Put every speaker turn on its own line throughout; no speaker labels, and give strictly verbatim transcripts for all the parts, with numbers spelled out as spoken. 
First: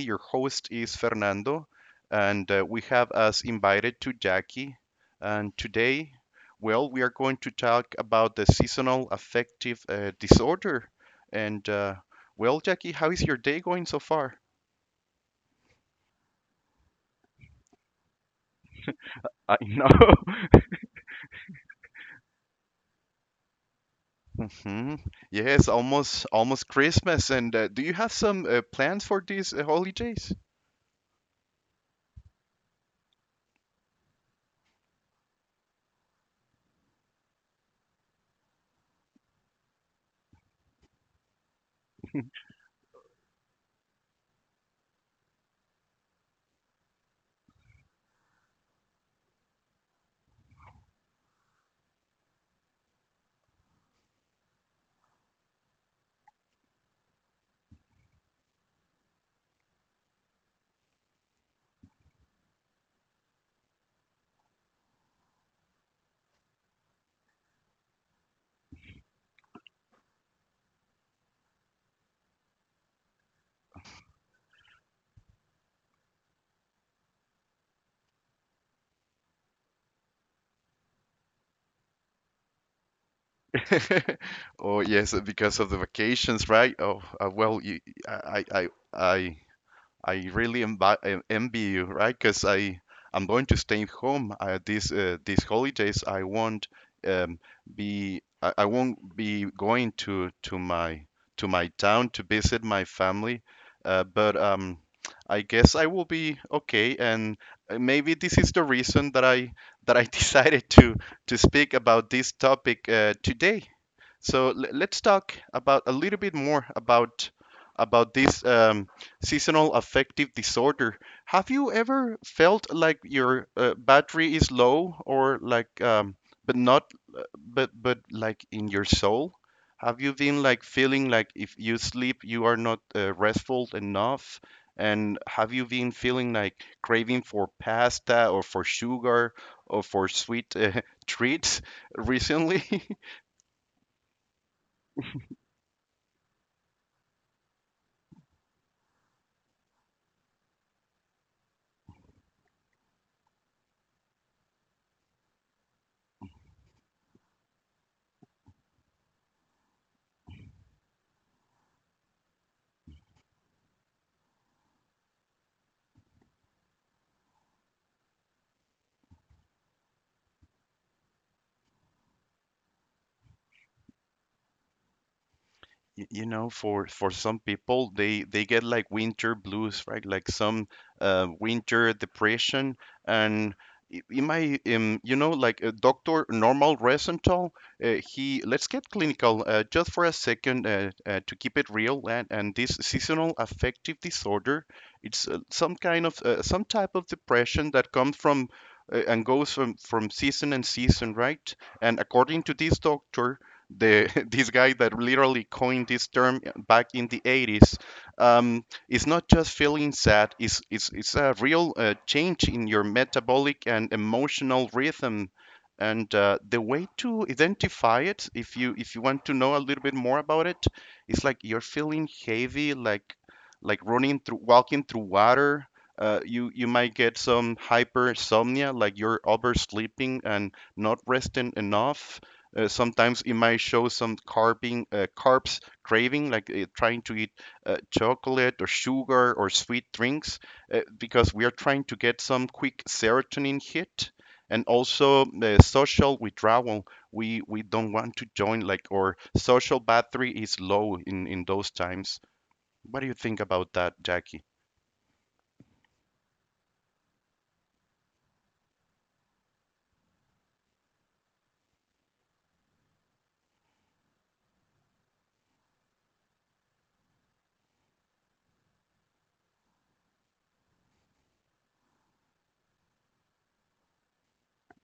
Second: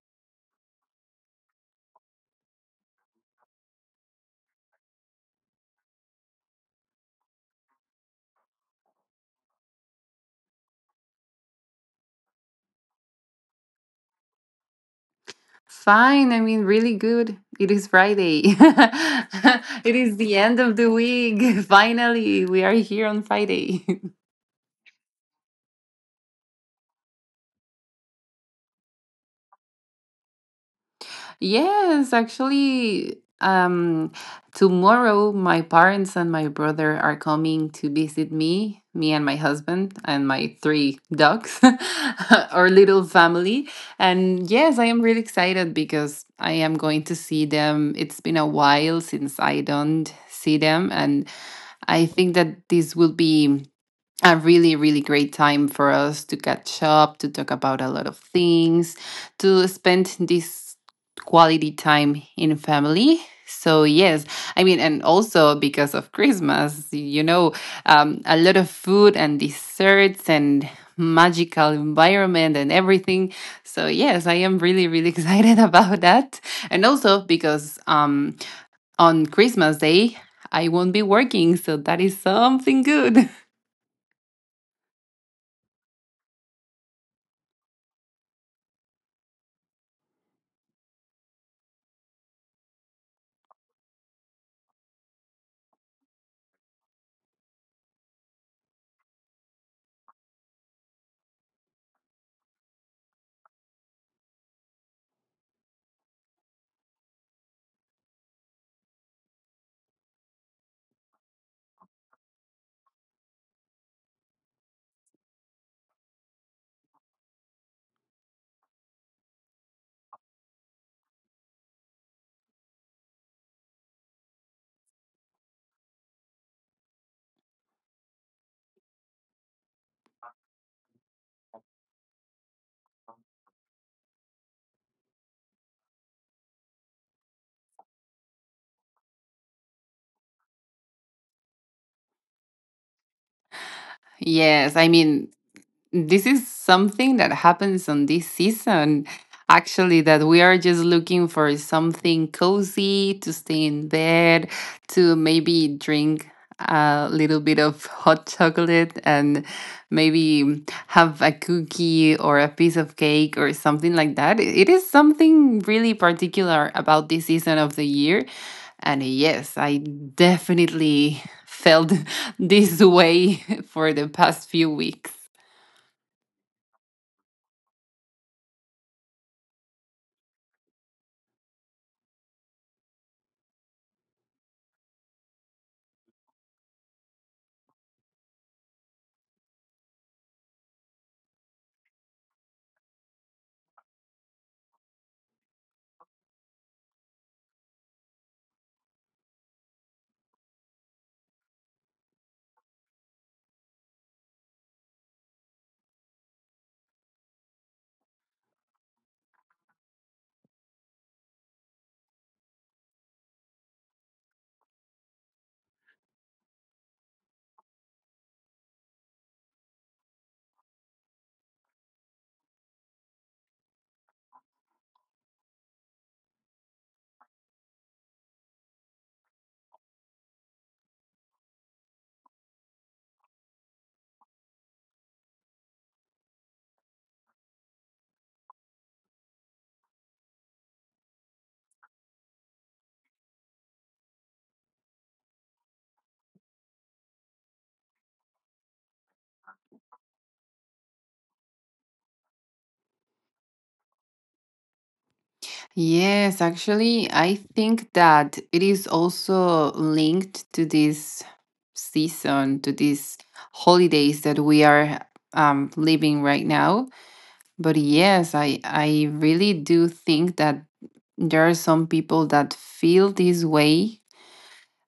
your host is Fernando, and uh, we have us invited to Jackie. And today, well, we are going to talk about the seasonal affective uh, disorder. And uh, Well, Jackie, how is your day going so far?
Fine, I mean, really good. It is Friday.
I know.
It is the end of the week. Finally, we are here on Friday.
Hmm. Yes, almost almost Christmas. And uh, do you have some uh, plans for these uh, holidays?
Yes, actually, um, tomorrow my parents and my brother are coming to visit me, me and my husband and my three dogs, our little family. And yes, I am really excited because I am going to see them. It's been a while since I don't see them, and I think that this will be a really, really great time for us to catch up, to talk about a lot of things, to spend this quality time in family. So, yes, I mean, and also because of Christmas, you know, um, a lot of food and desserts and magical environment and everything. So, yes, I am really, really excited about that. And also because, um, on Christmas Day, I won't be working. So that is something good.
Oh yes, because of the vacations, right? Oh, uh, well, you, I, I, I, I really envi- en- envy you, right? Because I, I'm going to stay home uh, these uh, these holidays. I won't um, be, I, I won't be going to to my to my town to visit my family. Uh, but um, I guess I will be okay, and uh, maybe this is the reason that I that I decided to to speak about this topic uh, today. So l- let's talk about a little bit more about about this um, seasonal affective disorder. Have you ever felt like your uh, battery is low, or like, um, but not, uh, but but like in your soul? Have you been like feeling like if you sleep, you are not uh, restful enough? And have you been feeling like craving for pasta or for sugar or for sweet uh, treats recently?
Yes, I mean, this is something that happens on this season. Actually, that we are just looking for something cozy to stay in bed, to maybe drink a little bit of hot chocolate and maybe have a cookie or a piece of cake or something like that. It is something really particular about this season of the year. And yes, I definitely felt this way for the past few weeks.
Y- you know for for some people they they get like winter blues, right? Like some uh, winter depression and i- in my um, you know, like uh, Dr. Normal Resenthal, uh, he, let's get clinical uh, just for a second uh, uh, to keep it real. And, and this seasonal affective disorder, it's uh, some kind of uh, some type of depression that comes from uh, and goes from from season and season, right? And according to this doctor, the this guy that literally coined this term back in the eighties, um, it's not just feeling sad. It's, it's, it's a real uh, change in your metabolic and emotional rhythm. And uh, the way to identify it, if you if you want to know a little bit more about it, it's like you're feeling heavy, like like running through walking through water. Uh, you you might get some hypersomnia, like you're oversleeping and not resting enough. Uh, sometimes it might show some carping, uh, carbs craving, like uh, trying to eat uh, chocolate or sugar or sweet drinks, uh, because we are trying to get some quick serotonin hit. And also uh, social withdrawal. We we don't want to join, like our social battery is low in in those times. What do you think about that, Jackie?
Yes, actually, I think that it is also linked to this season, to these holidays that we are um, living right now. But yes, I, I really do think that there are some people that feel this way.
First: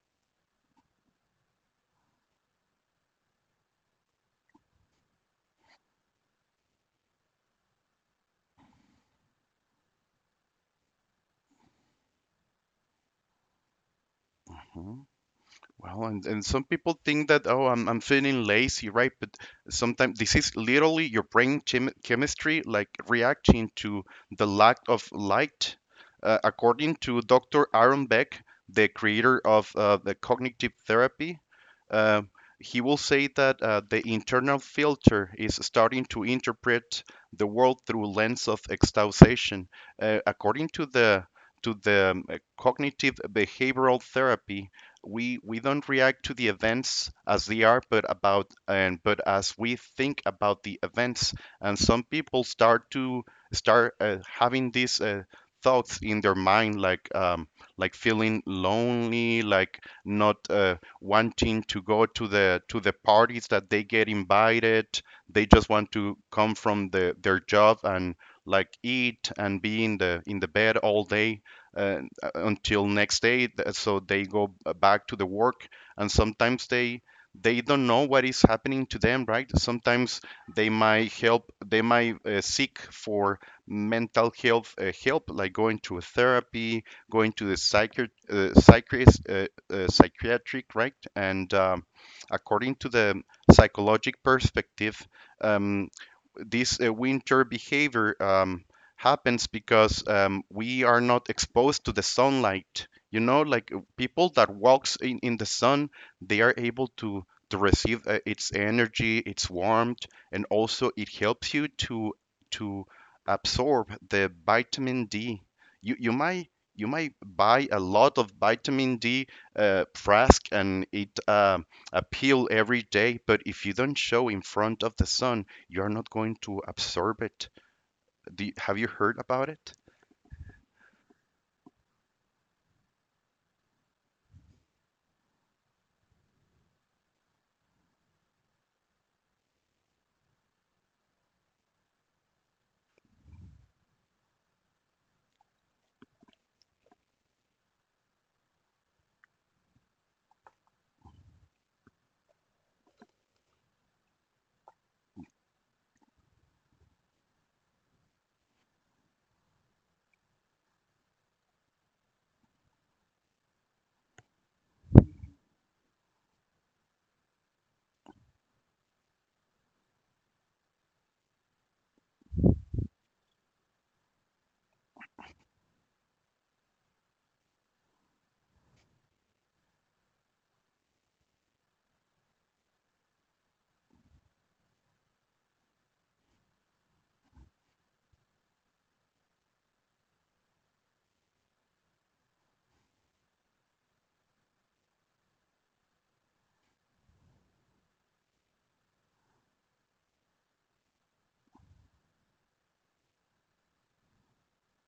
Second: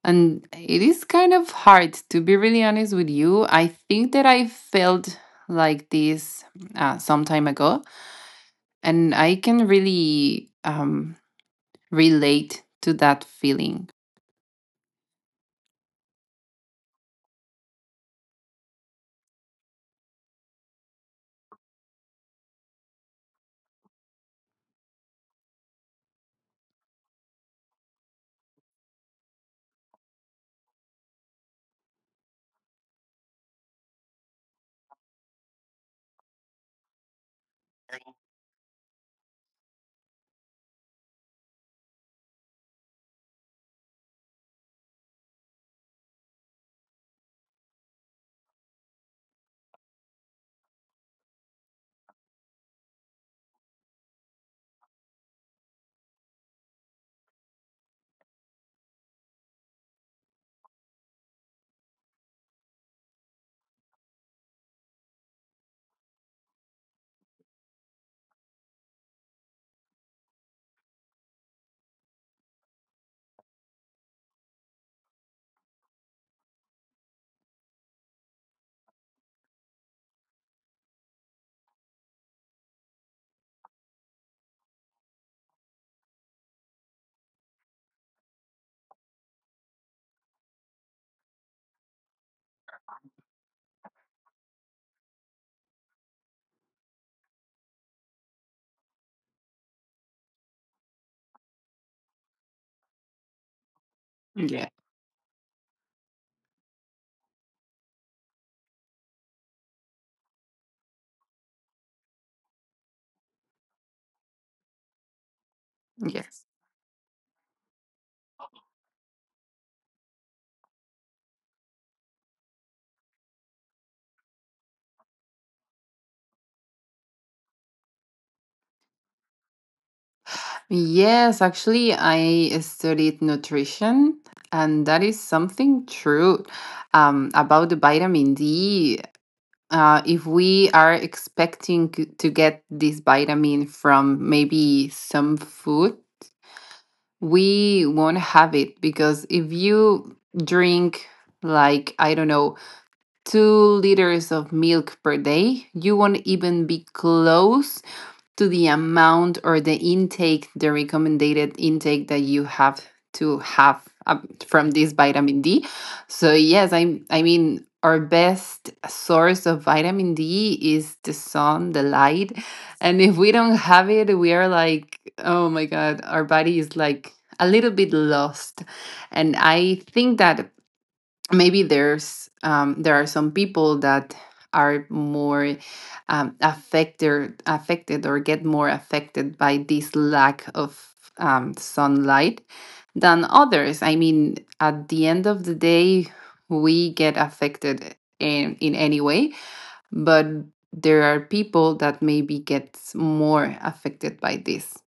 And it is kind of hard. To be really honest with you, I think that I felt like this uh, some time ago, and I can really um, relate to that feeling.
Mhm. Well, and, and some people think that, oh, I'm, I'm feeling lazy, right? But sometimes this is literally your brain chem chemistry like reacting to the lack of light. Uh, according to doctor Aaron Beck, the creator of uh, the cognitive therapy, uh, he will say that uh, the internal filter is starting to interpret the world through lens of exhaustion. Uh, according to the to the um, uh, cognitive behavioral therapy, we we don't react to the events as they are, but about and but as we think about the events. And some people start to start uh, having these uh, thoughts in their mind, like um, like feeling lonely, like not uh, wanting to go to the to the parties that they get invited. They just want to come from the their job and like eat and be in the in the bed all day, uh, uh, until next day, so they go back to the work. And sometimes they they don't know what is happening to them, right? Sometimes they might help they might uh, seek for mental health uh, help, like going to a therapy, going to the psychiat uh, psychiatrist, uh, uh, psychiatric, right? And um, according to the psychological perspective, um, this uh, winter behavior um, happens because um, we are not exposed to the sunlight. You know, like uh, people that
Yeah.
walks in, in the sun, they are able to to receive uh, its energy, its warmth, and also it helps you to to absorb the vitamin D. You you
Yes.
might you might buy a lot of vitamin D uh, frask and eat uh, a pill every day, but if you don't show in front of the sun, you're not going to absorb it. Do you- have you heard about it?
Yes, actually, I studied nutrition, and that is something true um, about the vitamin D. Uh, if we are expecting c- to get this vitamin from maybe some food, we won't have it, because if you drink, like, I don't know, two liters of milk per day, you won't even be close to the amount or the intake, the recommended intake that you have to have uh, from this vitamin D. So yes, I I mean, our best source of vitamin D is the sun, the light, and if we don't have it, we are like, oh my god, our body is like a little bit lost. And I think that maybe there's um, there are some people that are more um, affected affected or get more affected by this lack of um, sunlight than others. I mean, at the end of the day, we get affected in in any way, but there are people that maybe get more affected by this.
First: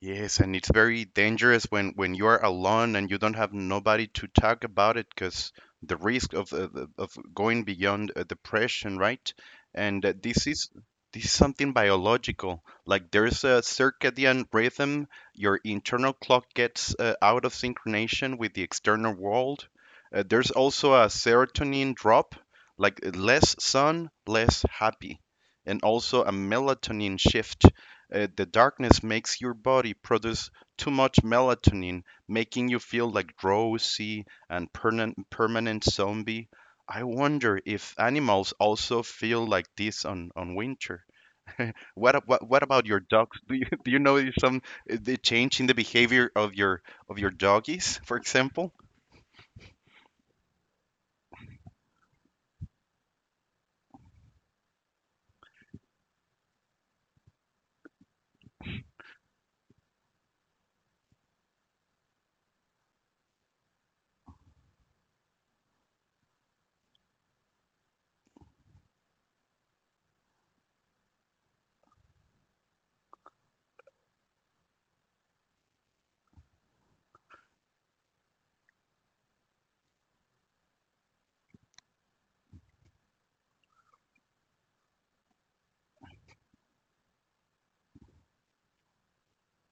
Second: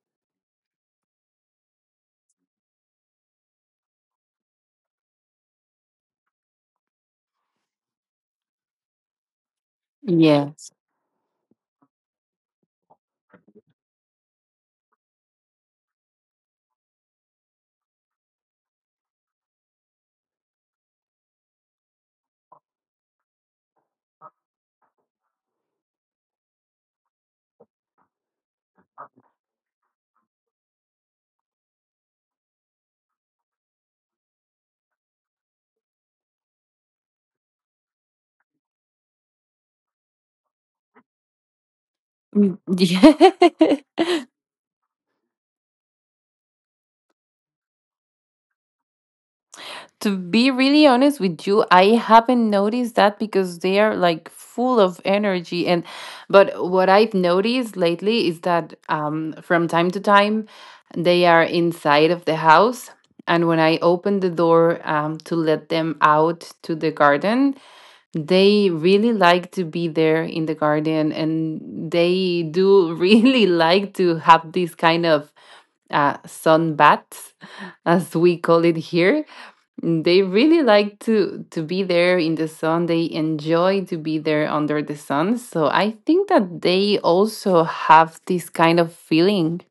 Yes, and it's very dangerous when when you are alone and you don't have nobody to talk about it, because the risk of uh, the- of going beyond uh, depression, right? And uh, this is this is something biological. Like there's a circadian rhythm, your internal clock gets uh, out of synchronization with the external world. Uh, there's also a serotonin drop, like uh, less sun, less happy, and also a melatonin shift. Uh, the darkness makes your body produce too much melatonin, making you feel like drowsy and permanent permanent zombie. I wonder if animals also feel like this on, on winter. What, ab- what
Mm,
what about your dogs? Do you do you
yeah.
know some uh, the change in the behavior of your of your doggies, for example?
To be really honest with you, I haven't noticed that, because they are like full of energy. And but what I've noticed lately is that um from time to time they are inside of the house, and when I open the door um to let them out to the garden, they really like to be there in the garden, and they do really like to have these kind of uh sun baths, as we call it here. Mm, they really like to to be there in the sun. They enjoy to be there under the sun. So I think that they also have this kind of feeling.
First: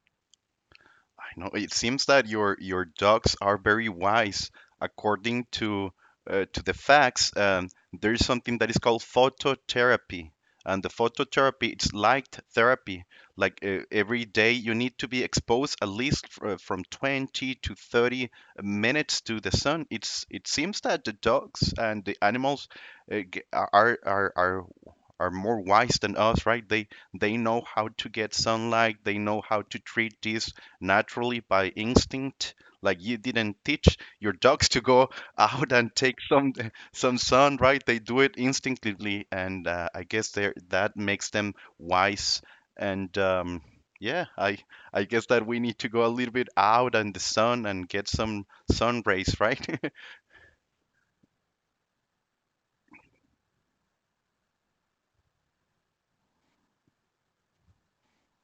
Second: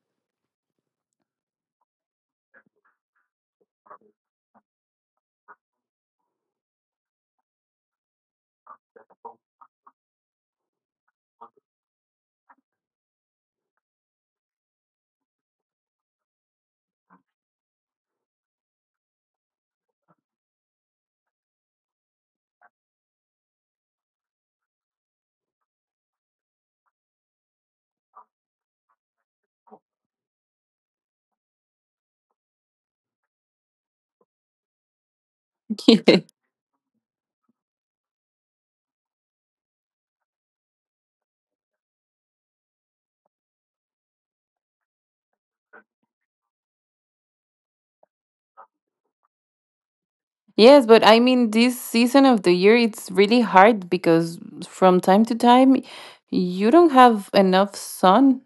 I know, it seems that your your dogs are very wise. According to uh, to the facts, um, there is something that is called phototherapy, and the phototherapy, it's light therapy. Like uh, every day, you need to be exposed at least f- uh, from twenty to thirty minutes to the sun. It's it seems that the dogs and the animals uh, g- are are are are more wise than us, right? They they know how to get sunlight. They know how to treat this naturally by instinct. Like you didn't teach your dogs to go out and take some some sun, right? They do it instinctively, and uh, I guess there that makes them wise. And um, Yeah, I I guess that we need to go a little bit out in the sun and get some sun rays, right?
Yes, but I mean, this season of the year, it's really hard, because from time to time, you don't have enough sun.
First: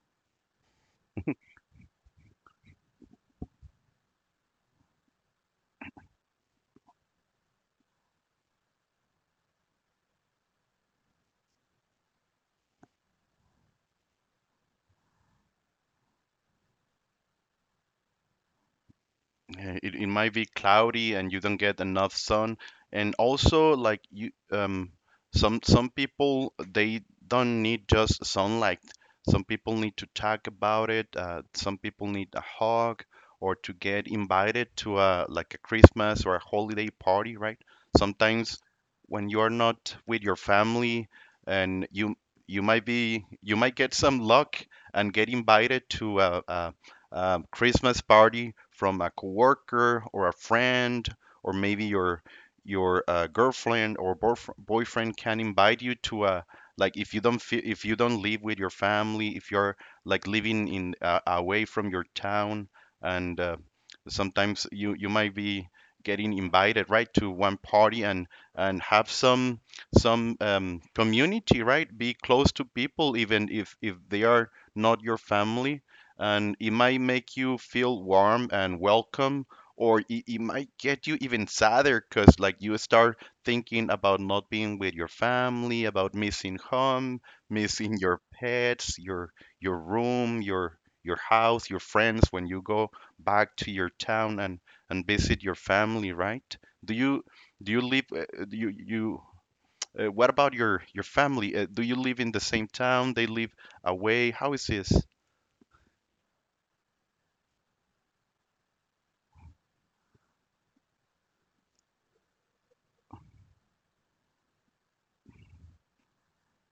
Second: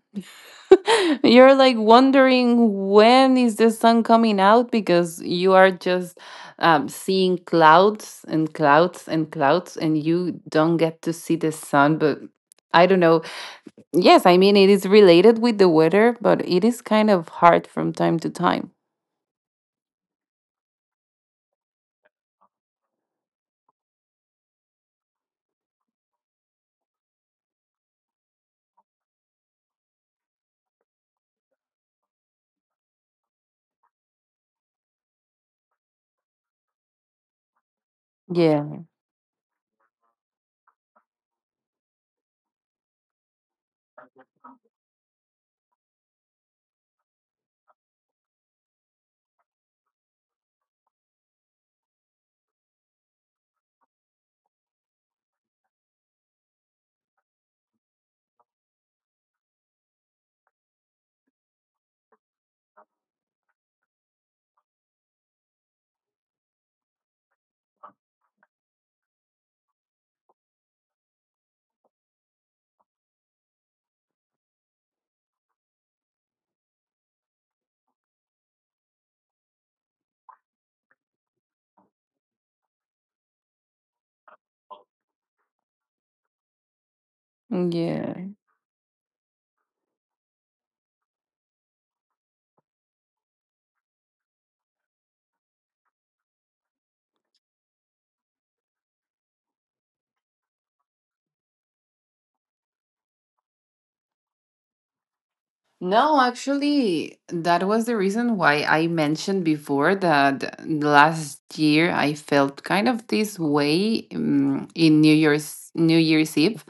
You're like wondering when is the sun coming out, because you are just um, seeing clouds and clouds and clouds, and you don't get to see the sun. But I don't know. Yes, I mean, it is related with the weather, but it is kind of hard from time to time.
Yeah, It, it might be cloudy and you don't get enough sun. And also, like you, um, some some people they don't need just sunlight. Some people need to talk about it. Uh, some people need a hug or to get invited to a like a Christmas or a holiday party, right? Sometimes
Yeah.
when you're not with your family and you you might be you might get some luck and get invited to a, a um, Christmas party from a coworker or a friend, or maybe your your uh, girlfriend or boyf- boyfriend can invite you to a, like if you don't feel, if you don't live with your family, if you're like living in uh, away from your town, and uh, sometimes you you might be getting invited, right, to one party, and and have some some um, community, right, be close to people, even if if they are not your family. And it might make you feel warm and welcome, or it, it might get you even sadder because, like, you start thinking about not being with your family, about missing home, missing your
Yeah.
pets, your your room, your your house, your friends, when you go back to your town and and visit your family, right? Do you do you live? Uh, uh, do you you uh, What about your your family? Uh, do you live in the same town? They live away. How is this?
No, actually, that was the reason why I mentioned before that last year I felt kind of this way um, in New Year's New Year's Eve,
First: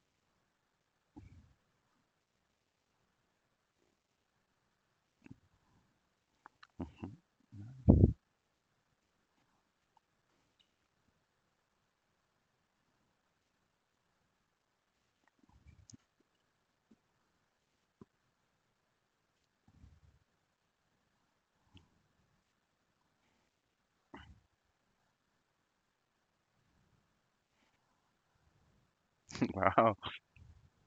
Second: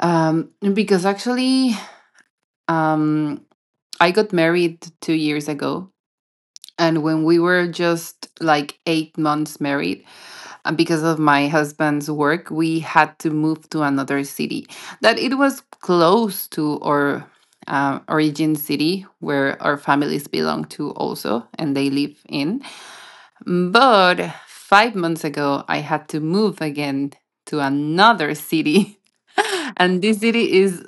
um, because actually, um, I got married two years ago, and when we were just like eight months married, uh, because of my husband's work, we had to move to another city that it was close to our uh, origin city where our families belong to also, and they live in. But five months ago, I had to move again to another city.
Wow.
And this city, is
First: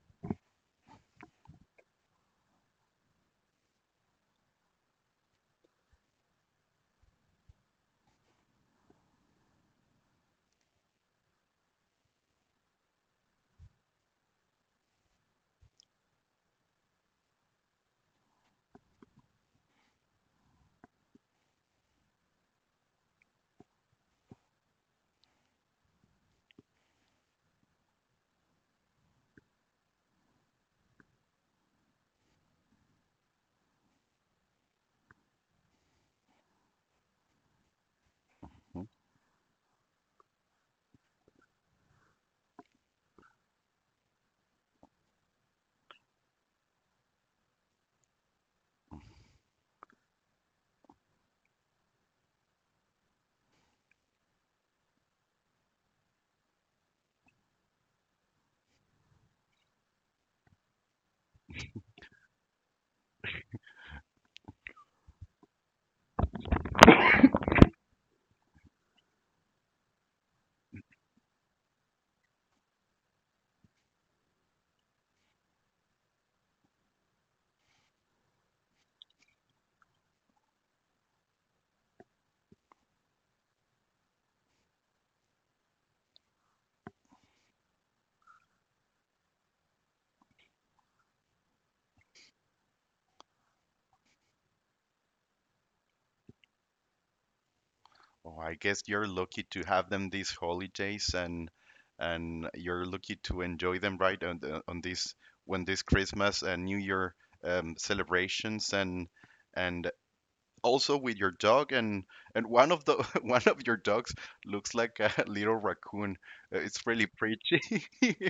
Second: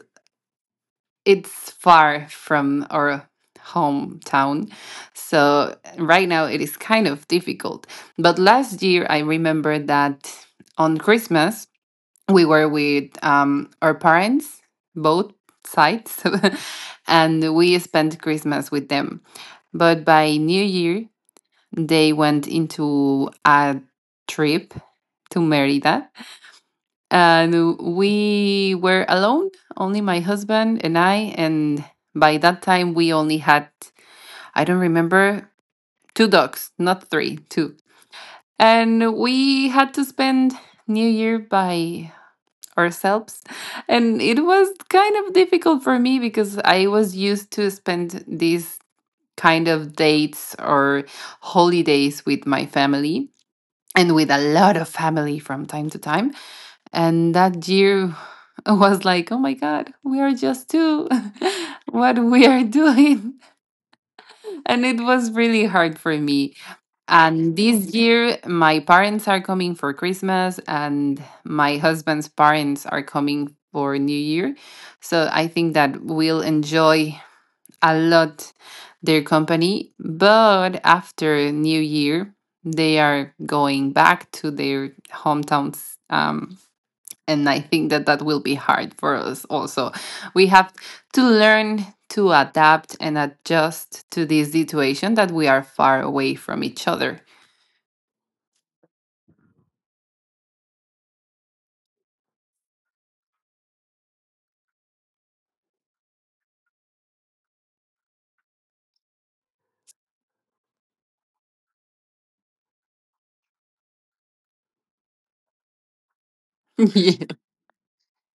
it's far from our hometown. So right now it is kind of difficult. But last year I remember that on Christmas we were with um, our parents, both sides, and we spent Christmas with them. But by New Year they went into a trip to Merida, and we were alone, only my husband and I. And by that time, we only had, I don't remember, two dogs, not three, two. And we had to spend New Year by ourselves. And it was kind of difficult for me, because I was used to spend these kind of dates or holidays with my family, and with a lot of family from time to time, and that year was like, oh my God, we are just two. What we are doing. And it was really hard for me. And this year, my parents are coming for Christmas, and my husband's parents are coming for New Year. So I think that we'll enjoy a lot their company. But after New Year, they are going back to their hometowns, um, and I think that that will be hard for us also. We have to learn to adapt and adjust to this situation that we are far away from each other.
Oh, I guess you're lucky to have them these holidays, and and you're lucky to enjoy them right on the, on this, when this Christmas and New Year um, celebrations, and and also with your dog, and and one of the one of your dogs looks like a little raccoon. Uh, It's really
Yeah.
pretty.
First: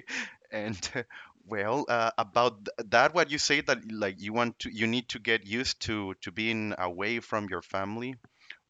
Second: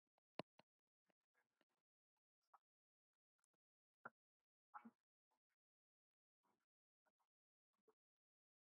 And uh, well, uh, about th- that, what you say, that like you want to you need to get used to to being away from your family.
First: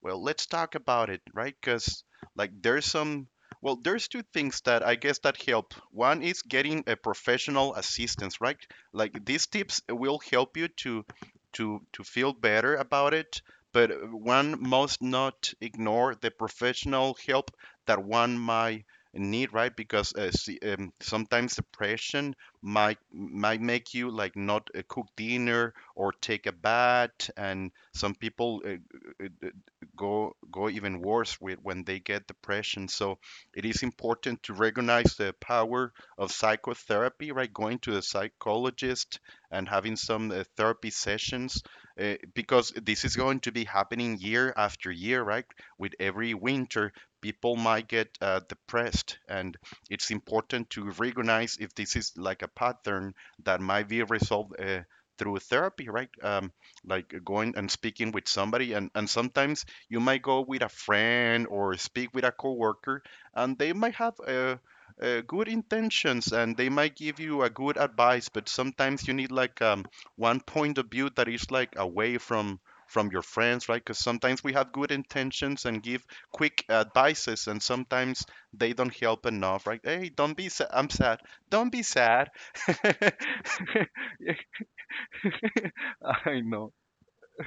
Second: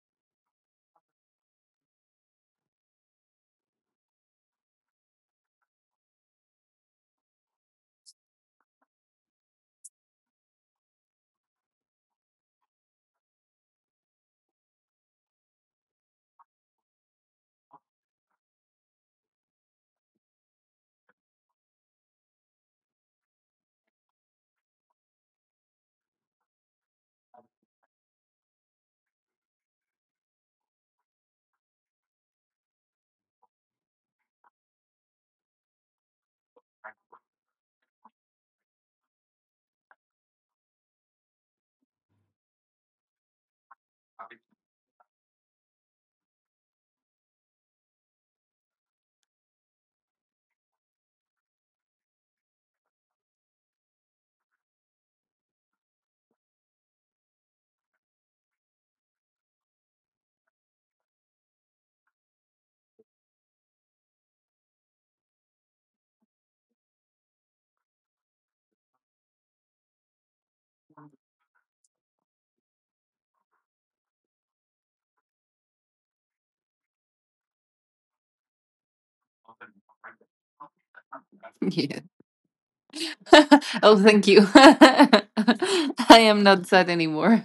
Well, let's talk about it, right? Because like there's some well, there's two things that I guess that help. One is getting a professional assistance, right? Like these tips will help you to to to feel better about it, but one must not ignore the professional help that one might need, right? Because uh, see, um, sometimes depression might might make you like not uh, cook dinner or take a bath, and some people uh, uh, go go even worse with when they get depression. So it is important to recognize the power of psychotherapy, right? Going to the psychologist and having some uh, therapy sessions, uh, because this is going to be happening year after year, right? With every winter, people might get uh, depressed, and it's important to recognize if this is like a pattern that might be resolved uh, through therapy, right? Um, like going and speaking with somebody, and and sometimes you might go with a friend or speak with a coworker, and they might have uh, uh, good intentions and they might give you a good advice, but sometimes you need like um, one point of view that is like away from from your friends, right? Because sometimes we have good intentions and give quick advices, and sometimes they don't help enough, right? Hey, don't be sad. I'm sad. Don't be
Yeah.
sad.
Oh, thank you. I
I
am not
know.
sad anymore.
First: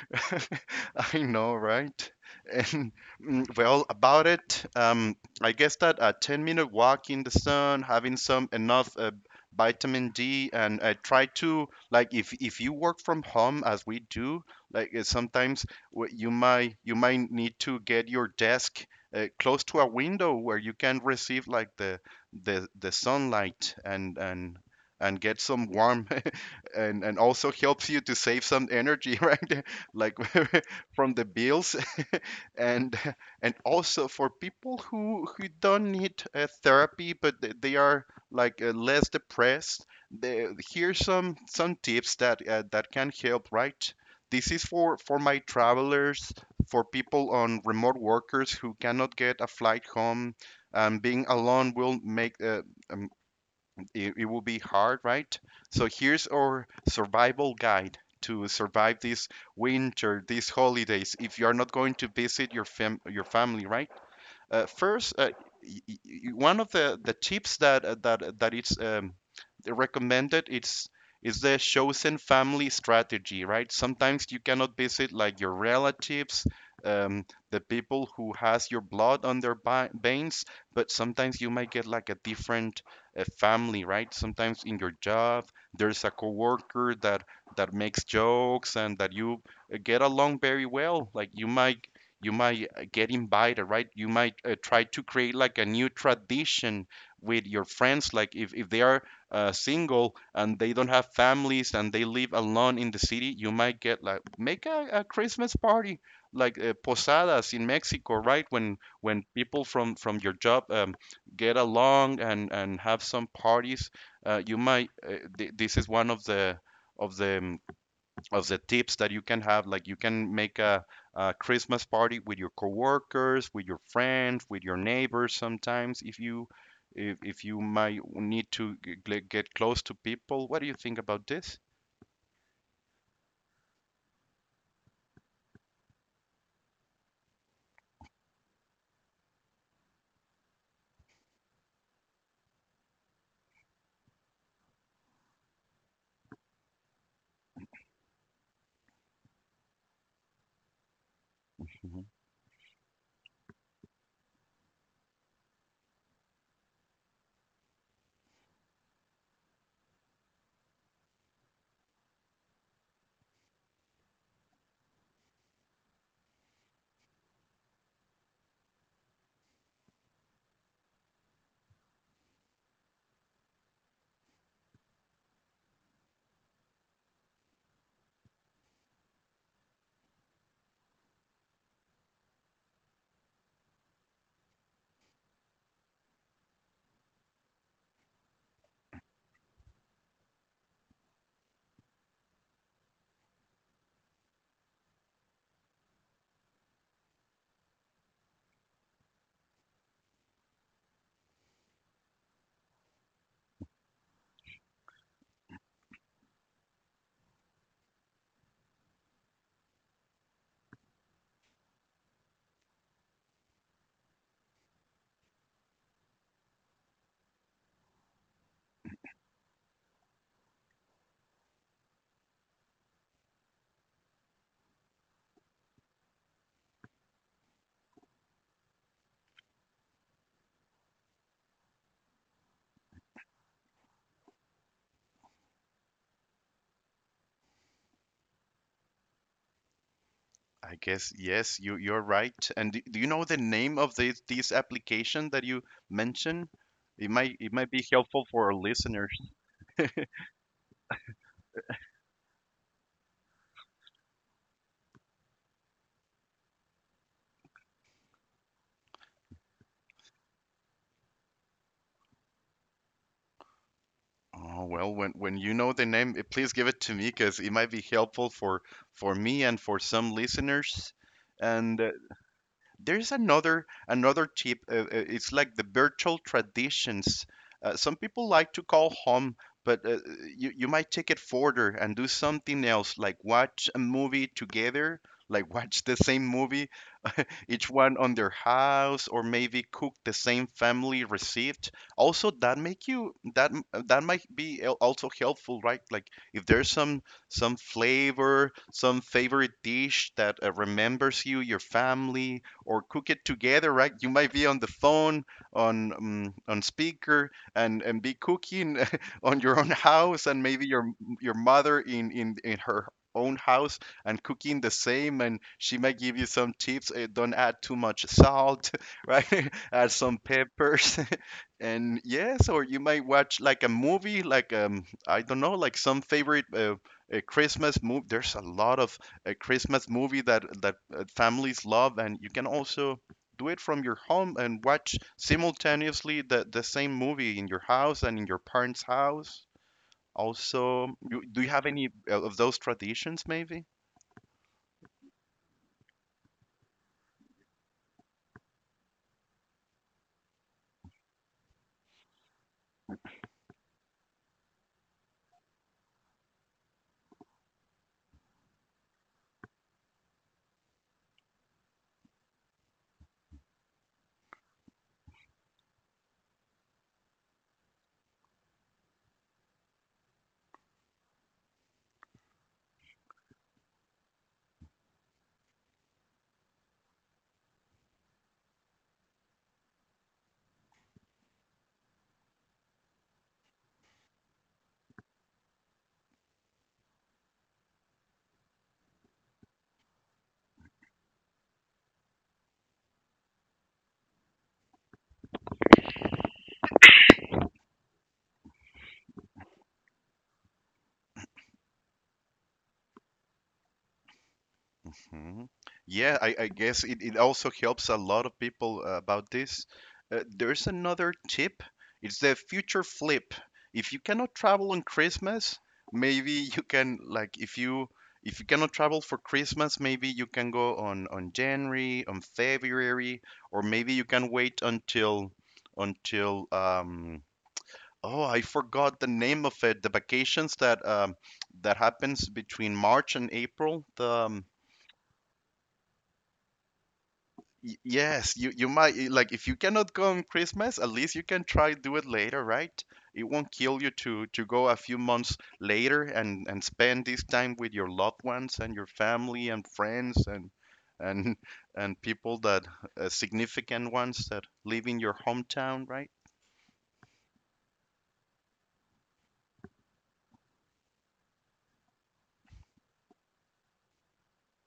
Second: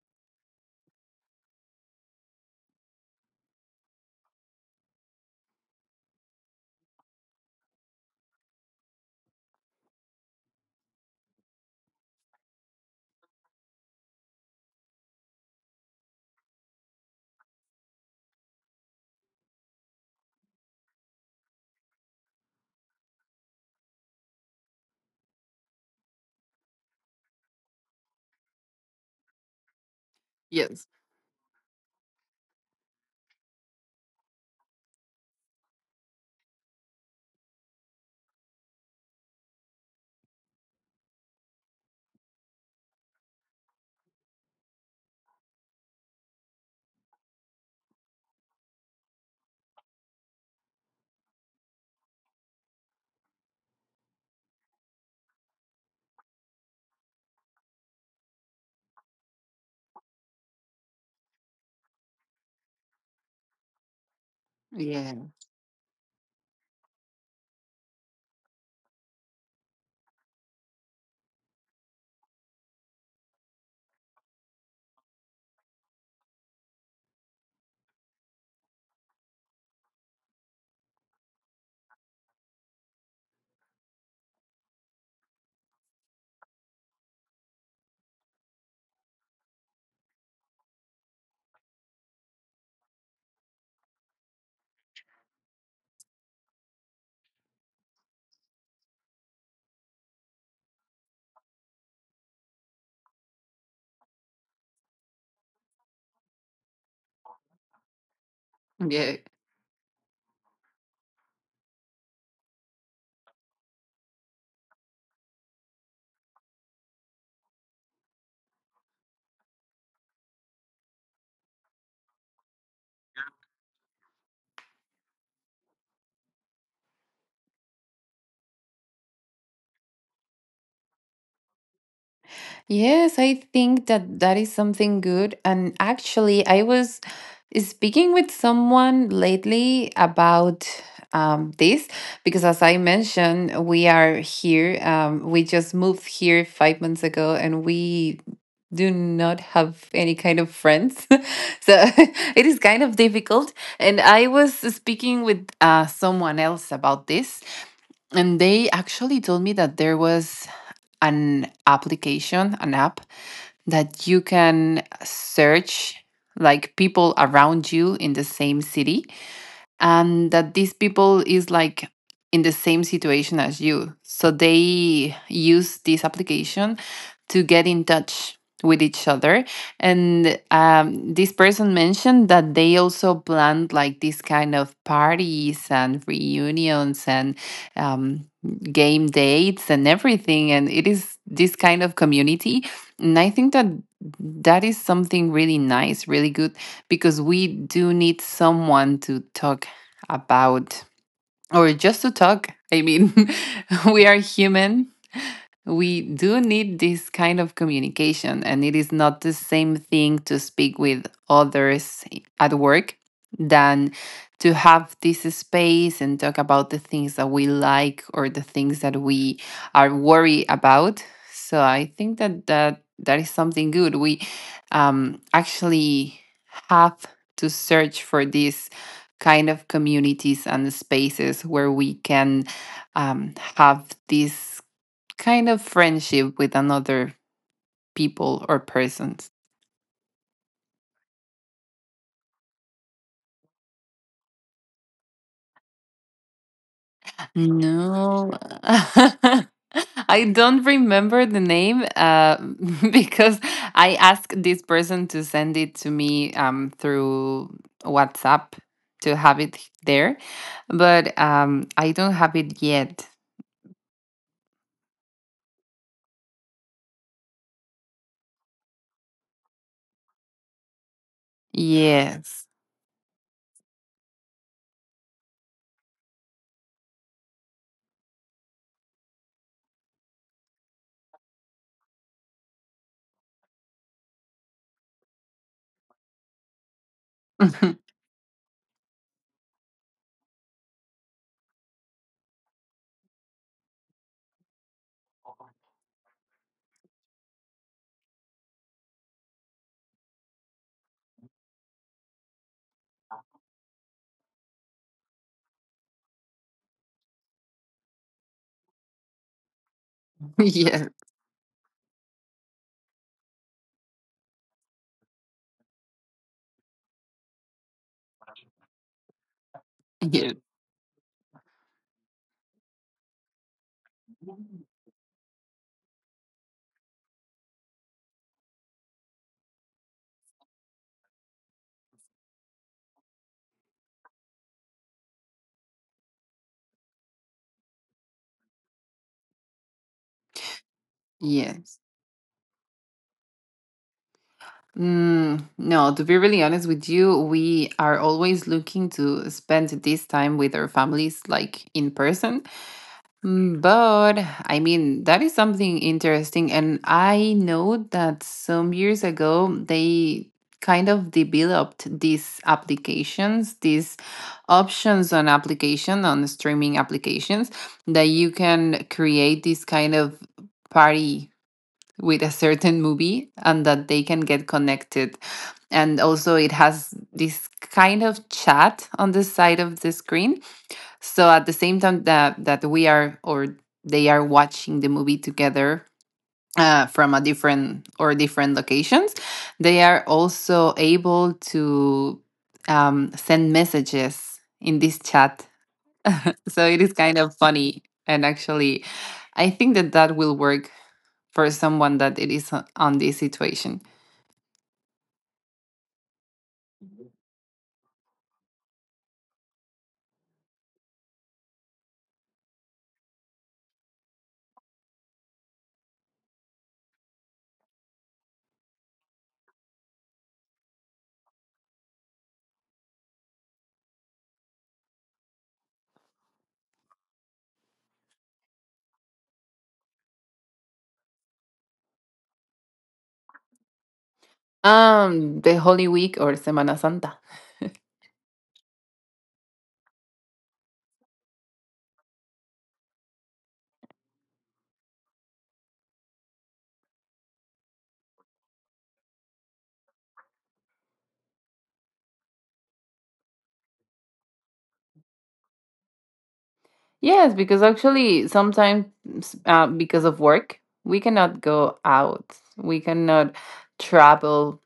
I know, right? And mm, well, about it, um, I guess that a ten minute walk in the sun, having some enough uh, vitamin D, and I try to like if if you work from home as we do, like uh, sometimes what you might you might need to get your desk uh, close to a window where you can receive like the the the sunlight and and and get some warm and and also helps you to save some energy, right, like,
Yes.
from the bills. and and also for people who who don't need uh, therapy but they they are like uh, less depressed, the, here's some some tips that uh, that can help, right? This is for for my travelers, for people on remote workers who cannot get a flight home. Um, being alone will make uh, um, it, it will be hard, right? So here's our survival guide to survive this winter, these holidays. If you are not going to visit your fam your family, right? Uh, first,
Yeah.
uh, y- y- y- one of the, the tips that uh, that that it's um, recommended it's is the chosen family strategy, right? Sometimes you cannot visit like your relatives, um, the people who has your blood on their bi- veins, but sometimes you might get like a different uh, family, right? Sometimes in your job, there's a coworker that that makes jokes and that you uh, get along very well. Like you might you might uh, get invited, right? You might uh, try to create like a new tradition with your friends, like if, if they are uh, single and they don't have families and they live alone in the city, you might get like make a, a christmas party like uh, posadas in mexico, right? when
Yeah.
when people from from your job um, get along and and have some parties. Uh, you might uh, th- this is one of the of the um, of the tips that you can have. Like you can make a, a Christmas party with your coworkers, with your friends, with your neighbors. Sometimes, if you if, if you might need to g- get close to people, what do you think about this?
Yes, I think that that is something good. And actually, I was speaking with someone lately about um, this, because, as I mentioned, we are here. Um, we just moved here five months ago, and we do not have any kind of friends. So
Mhm.
it is kind of difficult. And I was speaking with uh, someone else about this, and they actually told me that there was an application, an app, that you can search like people around you in the same city, and that these people is like in the same situation as you, so they use this application to get in touch with each other. And um, this person mentioned that they also planned like this kind of parties and reunions and um, game dates and everything, and it is this kind of community. And I think that that is something really nice, really good, because we do need someone to talk about, or just to talk. I mean, we are human, we do need this kind of communication, and it is not the same thing to speak with others at work than to have this space and talk about the things that we like or the things that we are worried about. So I think that that, that is something good. We, um, actually, have to search for these kind of communities and spaces where we can um, have this kind of friendship with another people or persons.
I guess yes, you you're right. And do, do you know the name of this this application that you mentioned? It might it might be helpful
No.
for our listeners.
I don't remember the name, uh, because I asked this person to send it to me um, through WhatsApp to have it there, but um, I don't have it yet.
Oh, well, when when you know the name, eh, please give it to me because it might be helpful for for me and for some listeners. And uh,
Yes.
there's another another tip. Uh, uh, it's like the virtual traditions. Uh, some people like to call home, but uh, you you might take it further and do something else, like watch a movie together, like watch the same movie each one on their house or maybe cook the same family receipt. Also that make you that m- that might be al- also helpful, right? Like if there's some some flavor, some favorite dish that uh, remembers you your family, or cook it together, right? You might be on the phone on um, on speaker and and be cooking on your own house, and maybe your
Yes.
your mother in in in her own house and cooking the same, and she might give you some tips. Uh, don't add too much salt, right, add some
Yes.
peppers. And yes, or you might watch like a movie like um I don't know, like some favorite uh, a christmas movie. There's a lot of a christmas movie that that uh, families love, and you can also do it from your home and watch simultaneously the, the same movie in your house and in your parents' house. Also you, do you have
Yes.
any uh, of those traditions maybe?
Mm, no, to be really honest with you, we are always looking to spend this time with our families, like in person. Mm, but I mean, that is something interesting. And I know that some years ago, they kind of developed these applications, these options on application, on streaming applications, that you can create this kind of party with a certain movie, and that they can get connected. And also, it has this kind of chat on the side of the screen. So at the same time that, that we are, or they are, watching the movie together, uh, from a different or different locations, they are also able to um, send messages in this chat, so it is kind of funny. And actually, I think that that will work for someone that it is o- on this situation.
Mhm. Yeah, I, I guess it, it also helps a lot of people uh, about this. Uh, there's another tip. It's the future flip. If you cannot travel on Christmas, maybe you can like if you, if you cannot travel for Christmas, maybe you can go on on January, on February, or maybe you can wait until until um oh, I forgot the name of it. The vacations that um that happens between March and April. The um,
Um, the Holy Week or Semana Santa.
Y- Yes, you you might eh, like if you cannot go on Christmas, at least you can try do it later, right? It won't kill you to to go a few months later and and spend this time with your loved ones and your family and friends, and and and people that uh, significant ones that live in your hometown, right?
Yes, because actually sometimes, uh, because of work, we cannot go out. We cannot travel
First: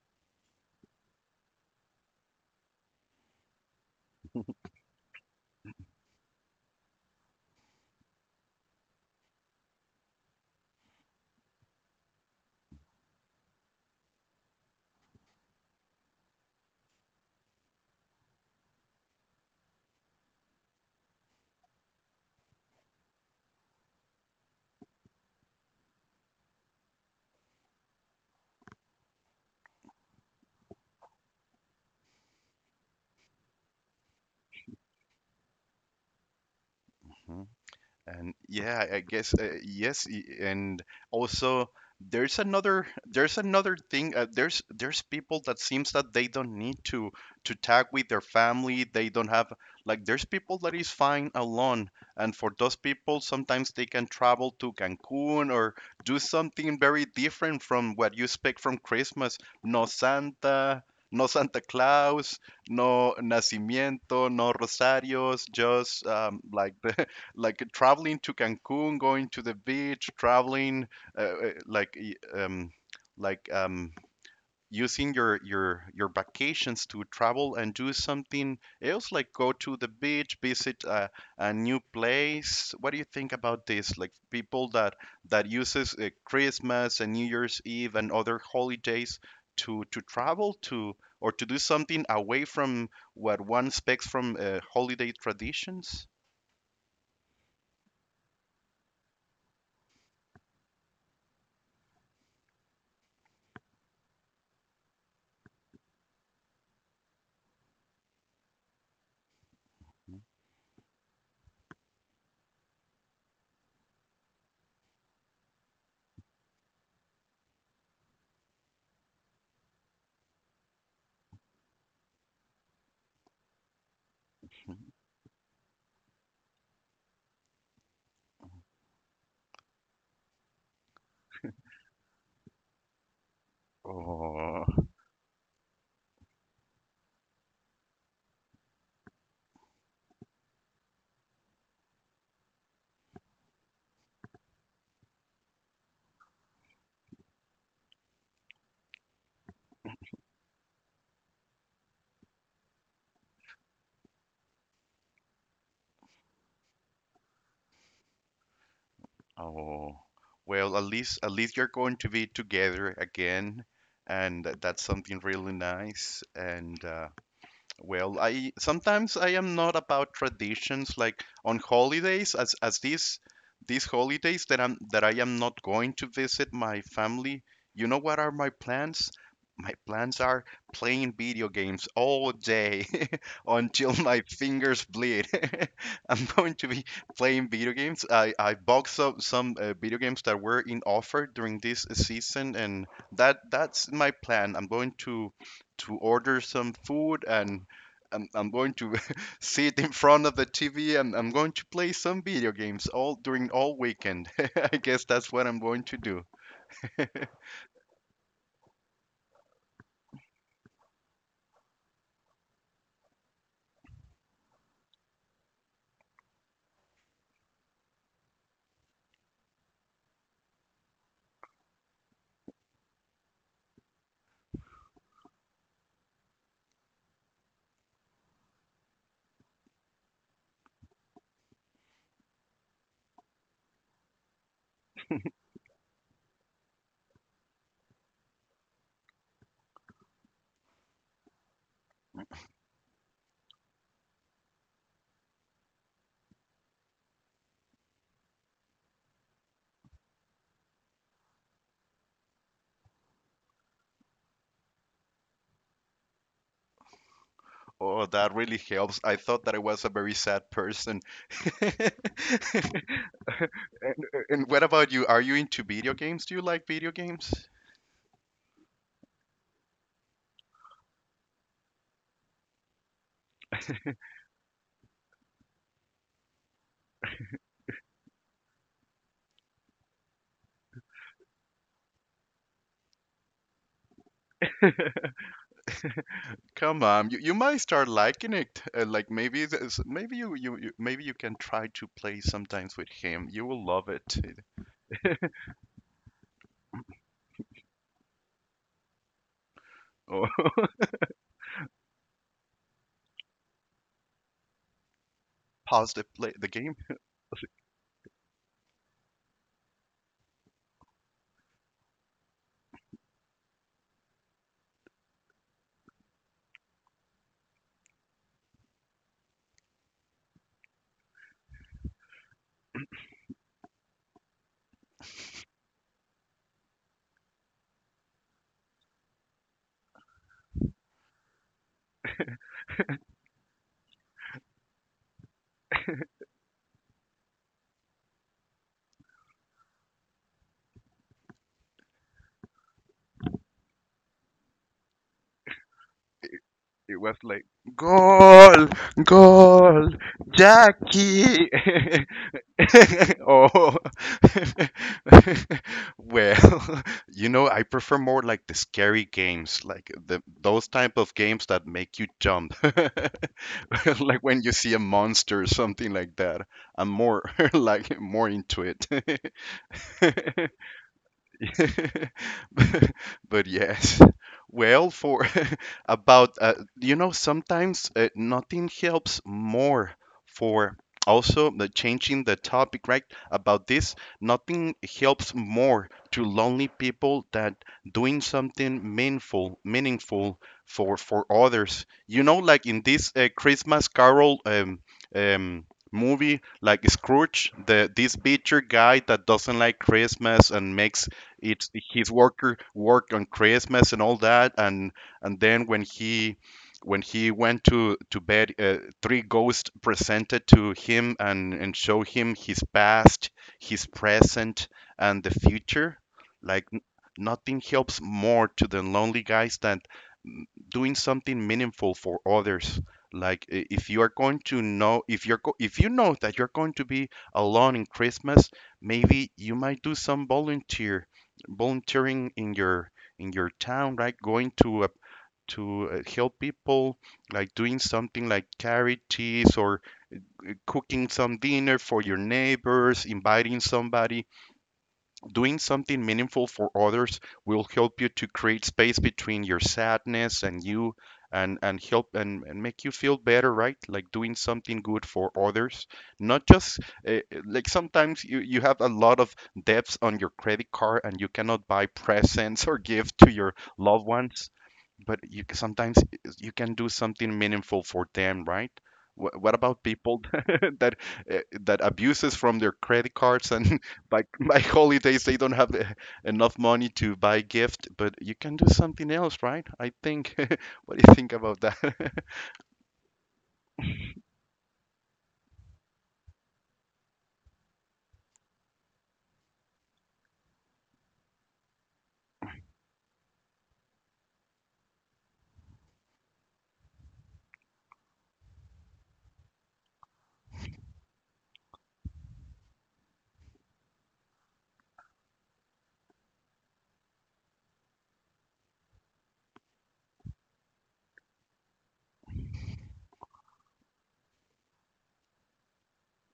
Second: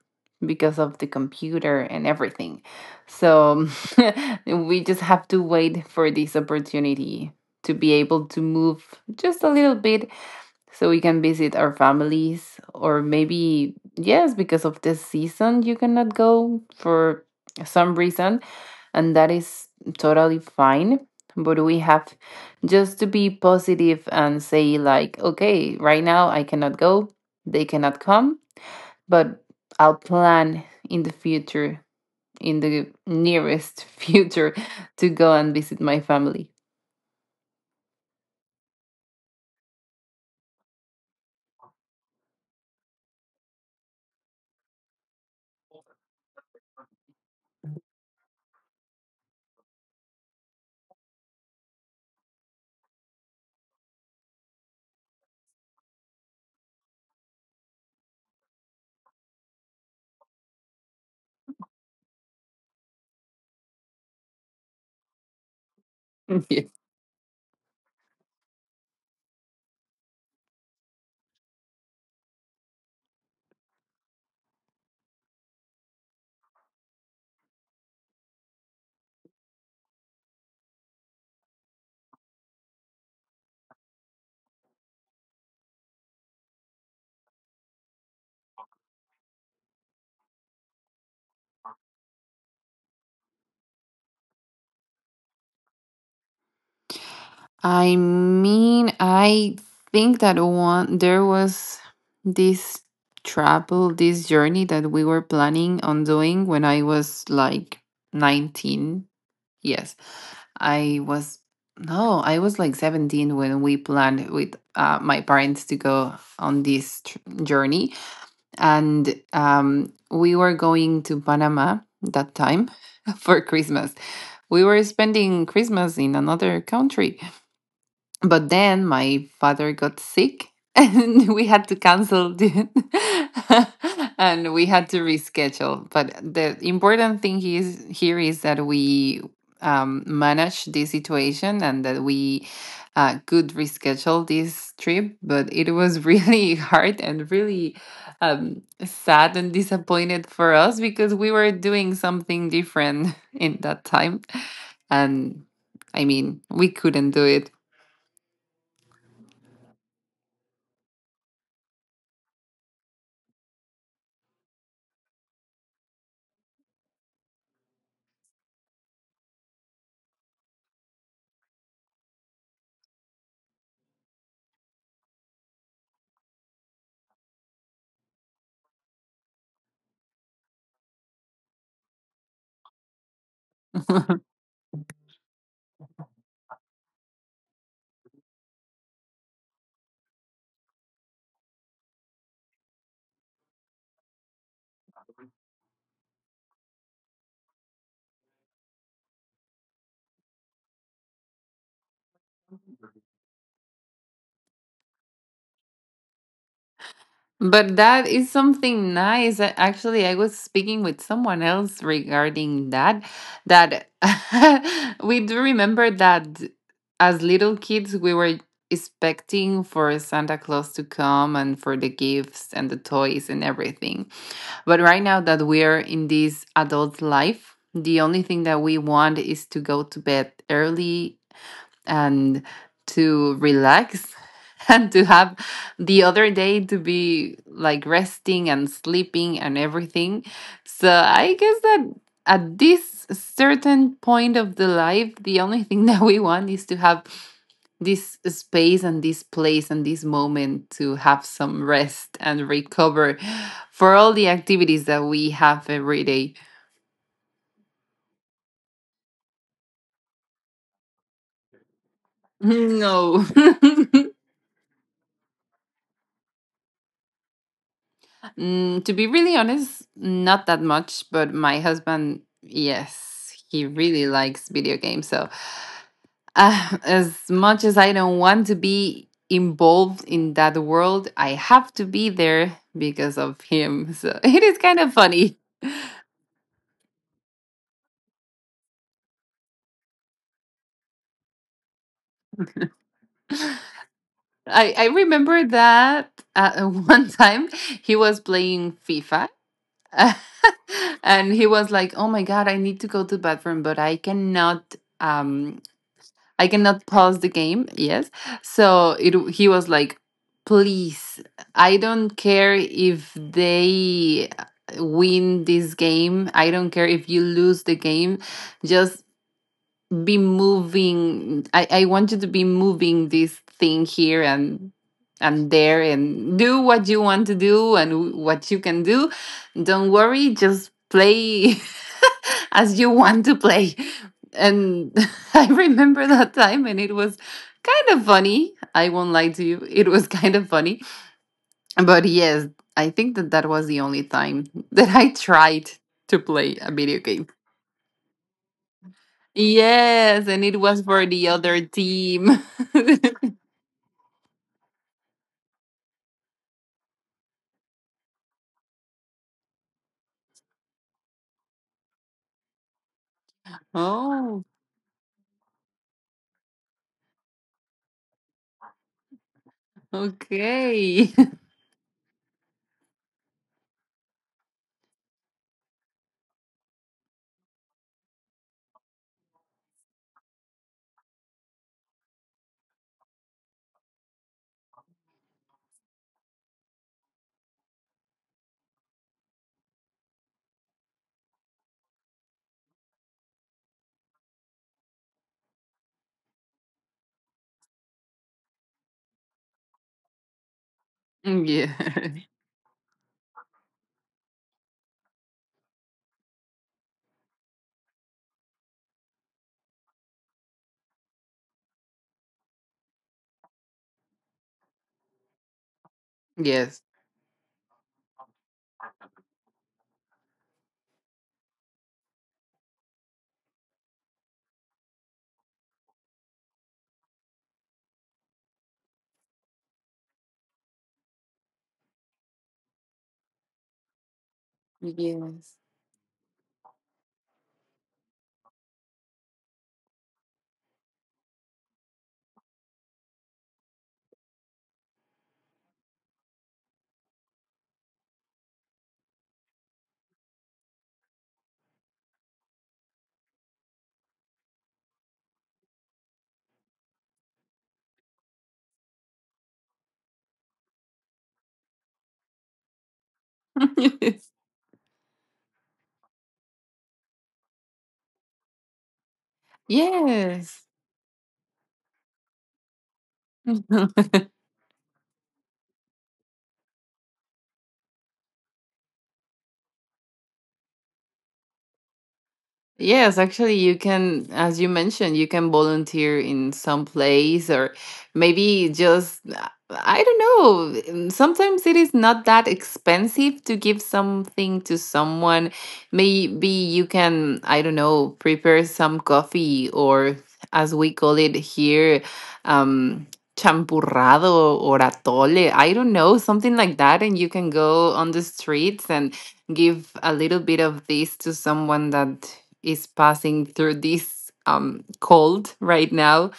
because of the computer and everything. So we just have to wait for this opportunity to be able to move just a little bit, so we can visit our families. Or maybe yes, because of the season, you cannot go for some reason, and that is totally fine. But we have just to be positive and say like, okay, right now I cannot go, they cannot come, but I'll plan in the future, in the nearest future, to go and visit my family.
Mm-hmm. And yeah, I guess uh, yes, y- and also there's another there's another thing. Uh, there's there's people that seems that they don't need to to tag with their family. They don't have like there's people that is fine alone, and for those people, sometimes they can travel to Cancun or do something very different from what you expect from Christmas. No Santa, no Santa Claus, no nacimiento, no rosarios, just um,
Yeah.
like the like traveling to Cancun, going to the beach, traveling, uh, uh, like um, like um, using your your your vacations to travel and do something else, like go to the beach, visit a, a new place. What do you think about this? Like people that that uses uh, Christmas and New Year's Eve and other holidays to to travel to or to do something away from what one expects from uh, holiday traditions.
I mean, I think that one there was this travel, this journey that we were planning on doing when I was like nineteen. Yes. I was no, I was like seventeen when we planned with uh, my parents to go on this tr- journey and um we were going to Panama that time for Christmas. We were
Mm-hmm.
spending Christmas in another country, but then my father got sick and we had to cancel the and we
Oh,
had to reschedule. But the important thing is here is that we um, managed this situation and that we uh, could reschedule this trip. But it was really hard and really um, sad and disappointed for us because we were doing something different in that time. And I mean, we couldn't do it.
oh. Well, at least at least you're going to be together again, and th- that's something really nice. And uh, well, I sometimes I am not about traditions like on holidays as as these these holidays that I'm that I am not going to visit my family. You know what are my plans? My plans are playing video games all day until my fingers bleed. I'm going to be playing video games. I, I bought some some uh, video games that were in offer during this season, and that that's my plan. I'm going to to order some food, and I'm, I'm going to sit in front of the T V and I'm going to play some video games all during all weekend. I guess that's what I'm going to do.
But that is something nice. A- Actually, I was speaking with someone else regarding that. That we do remember that as little kids, we were expecting for Santa Claus to come and for the gifts and the toys and everything. But right now that we're in this adult life, the only thing that we want is to go to bed early and to relax and to have the other day to be like resting and sleeping and everything. So I guess that at this certain point of the life, the only thing that we want is to have this space and this place and this moment to have some rest and recover for all the activities that we have every day.
Oh, that really helps. I thought that I was a very sad person. and,
No.
and what about you? Are you into video games? Do you like video games?
Mm, to be really honest, not that much, but my husband, yes, he really likes video games. So, uh, as much as I don't want to be involved in that world, I have to be there because of him. So, it is kind of funny.
Come on, you, you might start liking it. Uh, like maybe this, maybe you, you, you maybe you can try to play sometimes with him. You will love it.
I, I remember that uh, one time he was playing FIFA.
Oh,
And he was like, "Oh my god, I need to go to the bathroom, but I cannot um
pause the play
I
the game.
cannot pause the game." Yes. So it he was like, please, I don't care if they win this game. I don't care if you lose the game. Just be moving. I, I want you to be moving this thing here and and there and do what you want to do and what you can do. Don't worry, just play as you want to play. And I remember that time, and it was kind of funny. I won't lie to you, it was kind of funny. But yes, I think that that was the only time that I tried to play a video
It was
game.
like goal, goal,
Yes, and it was for the
Jackie.
other team.
Oh, well, you know, I prefer more like the scary games, like the those type of games that make you jump, like
Oh,
when you see a monster or something like that. I'm more like more into it.
okay.
but, but yes. Well, for about uh, you know sometimes uh, nothing helps more for also the changing the topic, right? About this, nothing helps more to lonely people than doing something meaningful meaningful for for others, you know, like in this uh, christmas carol um, um, movie like Scrooge, the this butcher guy that doesn't like Christmas and makes
Yeah.
it's his worker worked on Christmas and all that, and and then when he when he went to to bed, uh, three ghosts presented to him and and show him his past, his present, and the future. Like
Yes.
n- nothing helps more to the lonely guys than mm, doing something meaningful for others. Like i- if you are going to know if you're go- if you know that you're going to be alone in Christmas, maybe you might do some volunteer volunteering in your in your town, right? Going to uh,
Yes.
to uh, help people, like doing something like charities or cooking some dinner for your neighbors, inviting somebody. Doing something meaningful for others will help you to create space between your sadness and you and and help and, and make you feel better, right? Like doing something good for others. Not just uh, like sometimes you, you have a lot of debts on your credit card and you cannot buy presents or gift to your loved ones, but you c- sometimes you can do something meaningful for them, right? Wh- What about
Yes.
people
Yes.
that uh, that abuses from their credit cards, and by by holidays they don't have the- enough money to buy gift, but you can do something else, right? I think. What do you think about that?
Yes, actually, you can, as you mentioned, you can volunteer in some place or maybe just, uh, I don't know. mm, Sometimes it is not that expensive to give something to someone. Maybe you can, I don't know, prepare some coffee, or as we call it here, um, champurrado or atole. I don't know, something like that. And you can go on the streets and give a little bit of this to someone that is passing through this um, cold right now.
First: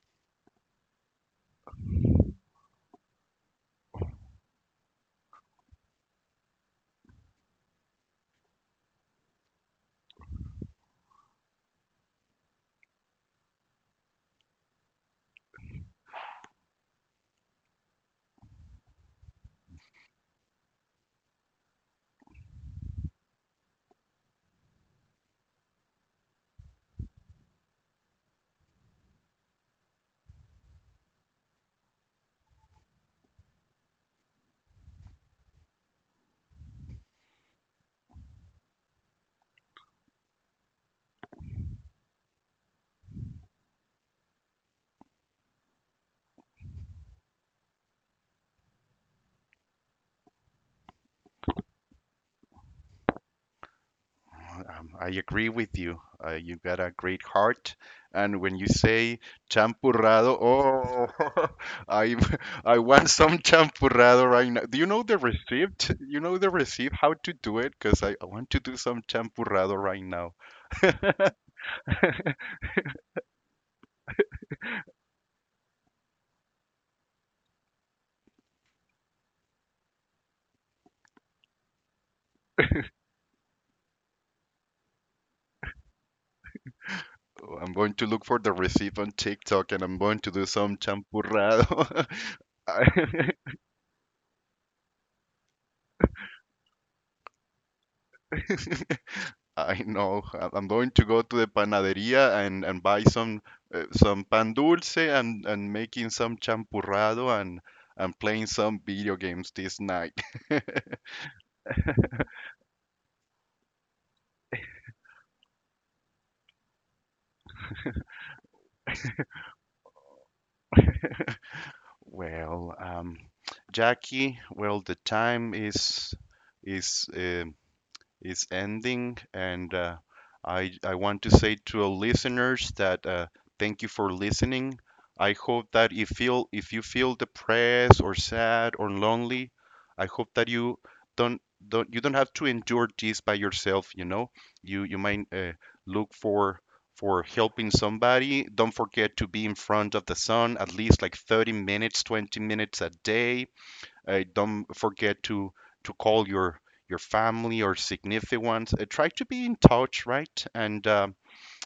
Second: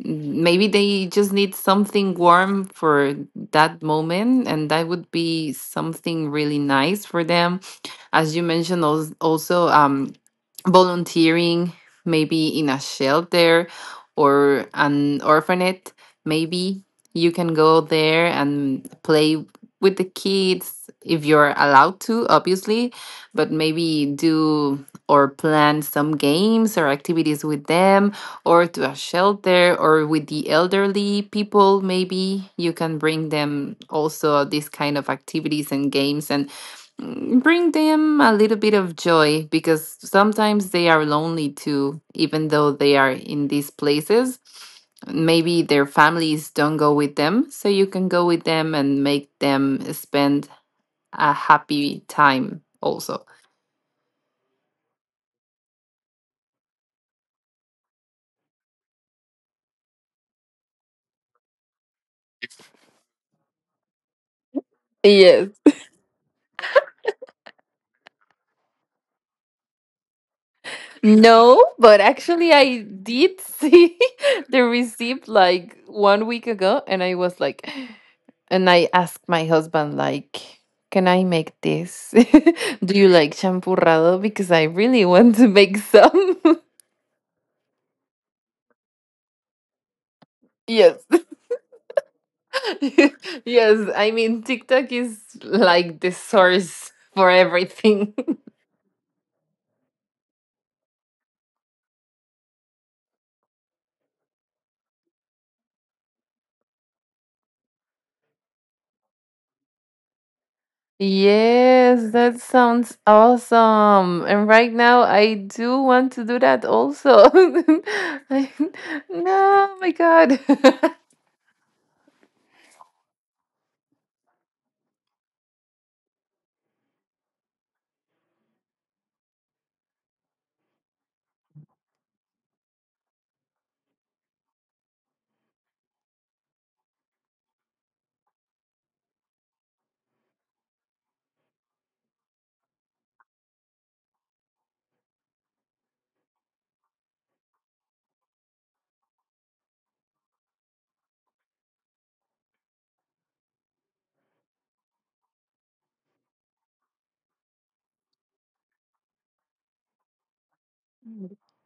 Maybe they just need something warm for that moment, and that would be something really nice for them. As you mentioned, als- also um, volunteering, maybe in a shelter or an orphanage. Maybe you can go there and play with the kids, if you're allowed to, obviously. But maybe do or plan some games or activities with them, or to a shelter or with the elderly people. Maybe you can bring them also these kind of activities and games, and mm, bring them a little bit of joy, because sometimes they are lonely too, even though they are in these places. Maybe their families don't go with them, so you can go with them and make them spend a happy time also.
Um, I agree with you. Uh, you got a great heart, and when you say champurrado, oh, I I want some champurrado right now. Do you know the
Yes.
receipt? You know the receipt? How to do it? Because I, I want to do some champurrado right now.
No, but actually, I did see the receipt like one week ago, and I was like, and I asked my husband, like, can I make this? Do you like champurrado? Because I really want to make some.
I'm going to look for the receipt on TikTok and I'm going to do some
Yes.
champurrado. I
Yes. I mean, TikTok is like the source for everything.
I know. I- I'm going to go to the panaderia, and, and buy some uh, some pan dulce and, and making some champurrado and and playing some video games this night.
Yes, that sounds awesome. And right now, I do want to do that also. I, no, my God.
Well, um, Jackie, well, the time is is um is ending, and uh, I I want to say to our listeners that uh, thank you for listening. I hope that if feel if you feel depressed or sad or lonely, I hope that you don't don't you don't have to endure this by yourself. You know, you you might uh, look for for helping somebody. Don't forget to be in front of the sun at least like thirty minutes, twenty minutes a day. Uh, don't forget to to call your your family or significant ones. Uh, try to be in touch, right? And uh,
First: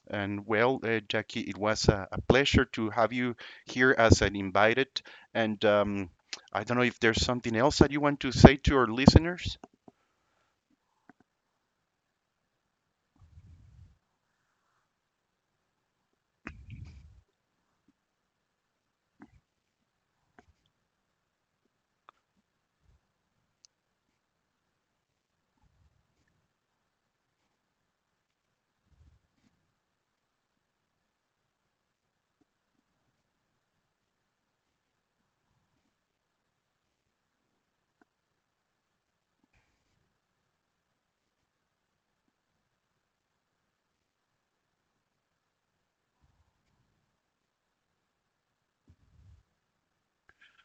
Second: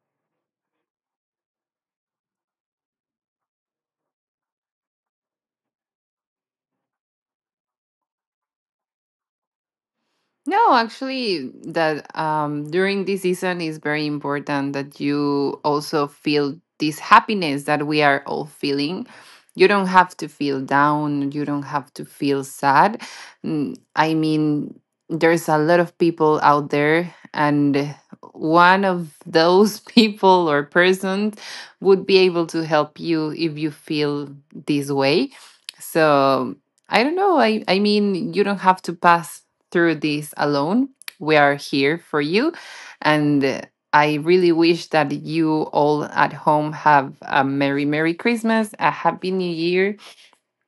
and well, uh, Jackie, it was a, a pleasure to have you here as an invited. And um, I don't know if there's something else that you want to say to our listeners.
No, actually, that um, during this season is very important that you also feel this happiness that we are all feeling. You don't have to feel down. You don't have to feel sad. Mm, I mean, there's a lot of people out there, and one of those people or persons would be able to help you if you feel this way. So I don't know. I, I mean, you don't have to pass through this alone. We are here for you. And uh, I really wish that you all at home have a Merry, Merry Christmas, a Happy New Year,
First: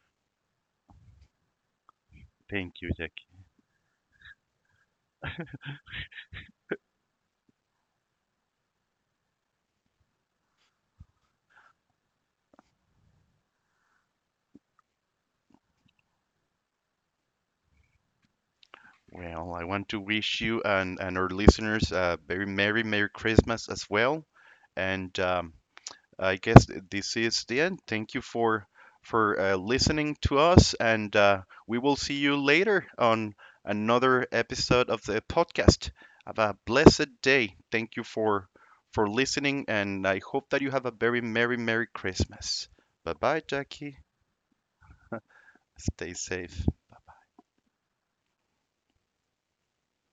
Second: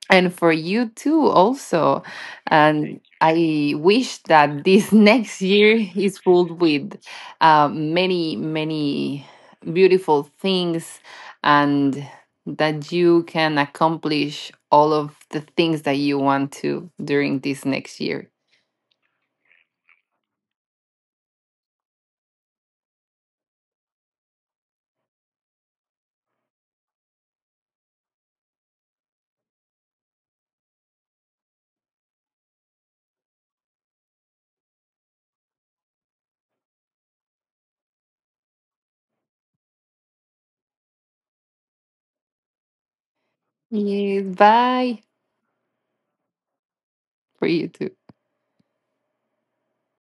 and for you too, also.
Thank you,
And
Jackie.
I wish that this next year is filled with uh, many, many beautiful things and that you can accomplish all of the things that you want to during this next year.
Well, I want to wish you and, and our listeners a very Merry, Merry Christmas as well. And um, I guess this is the end. Thank you for for uh, listening to us, and uh, we will see you later on another episode of the podcast. Have a blessed day. Thank you for for listening, and I hope that you have a very merry, merry Christmas. Bye bye, Jackie.
Yes, bye
Stay safe.
for you too.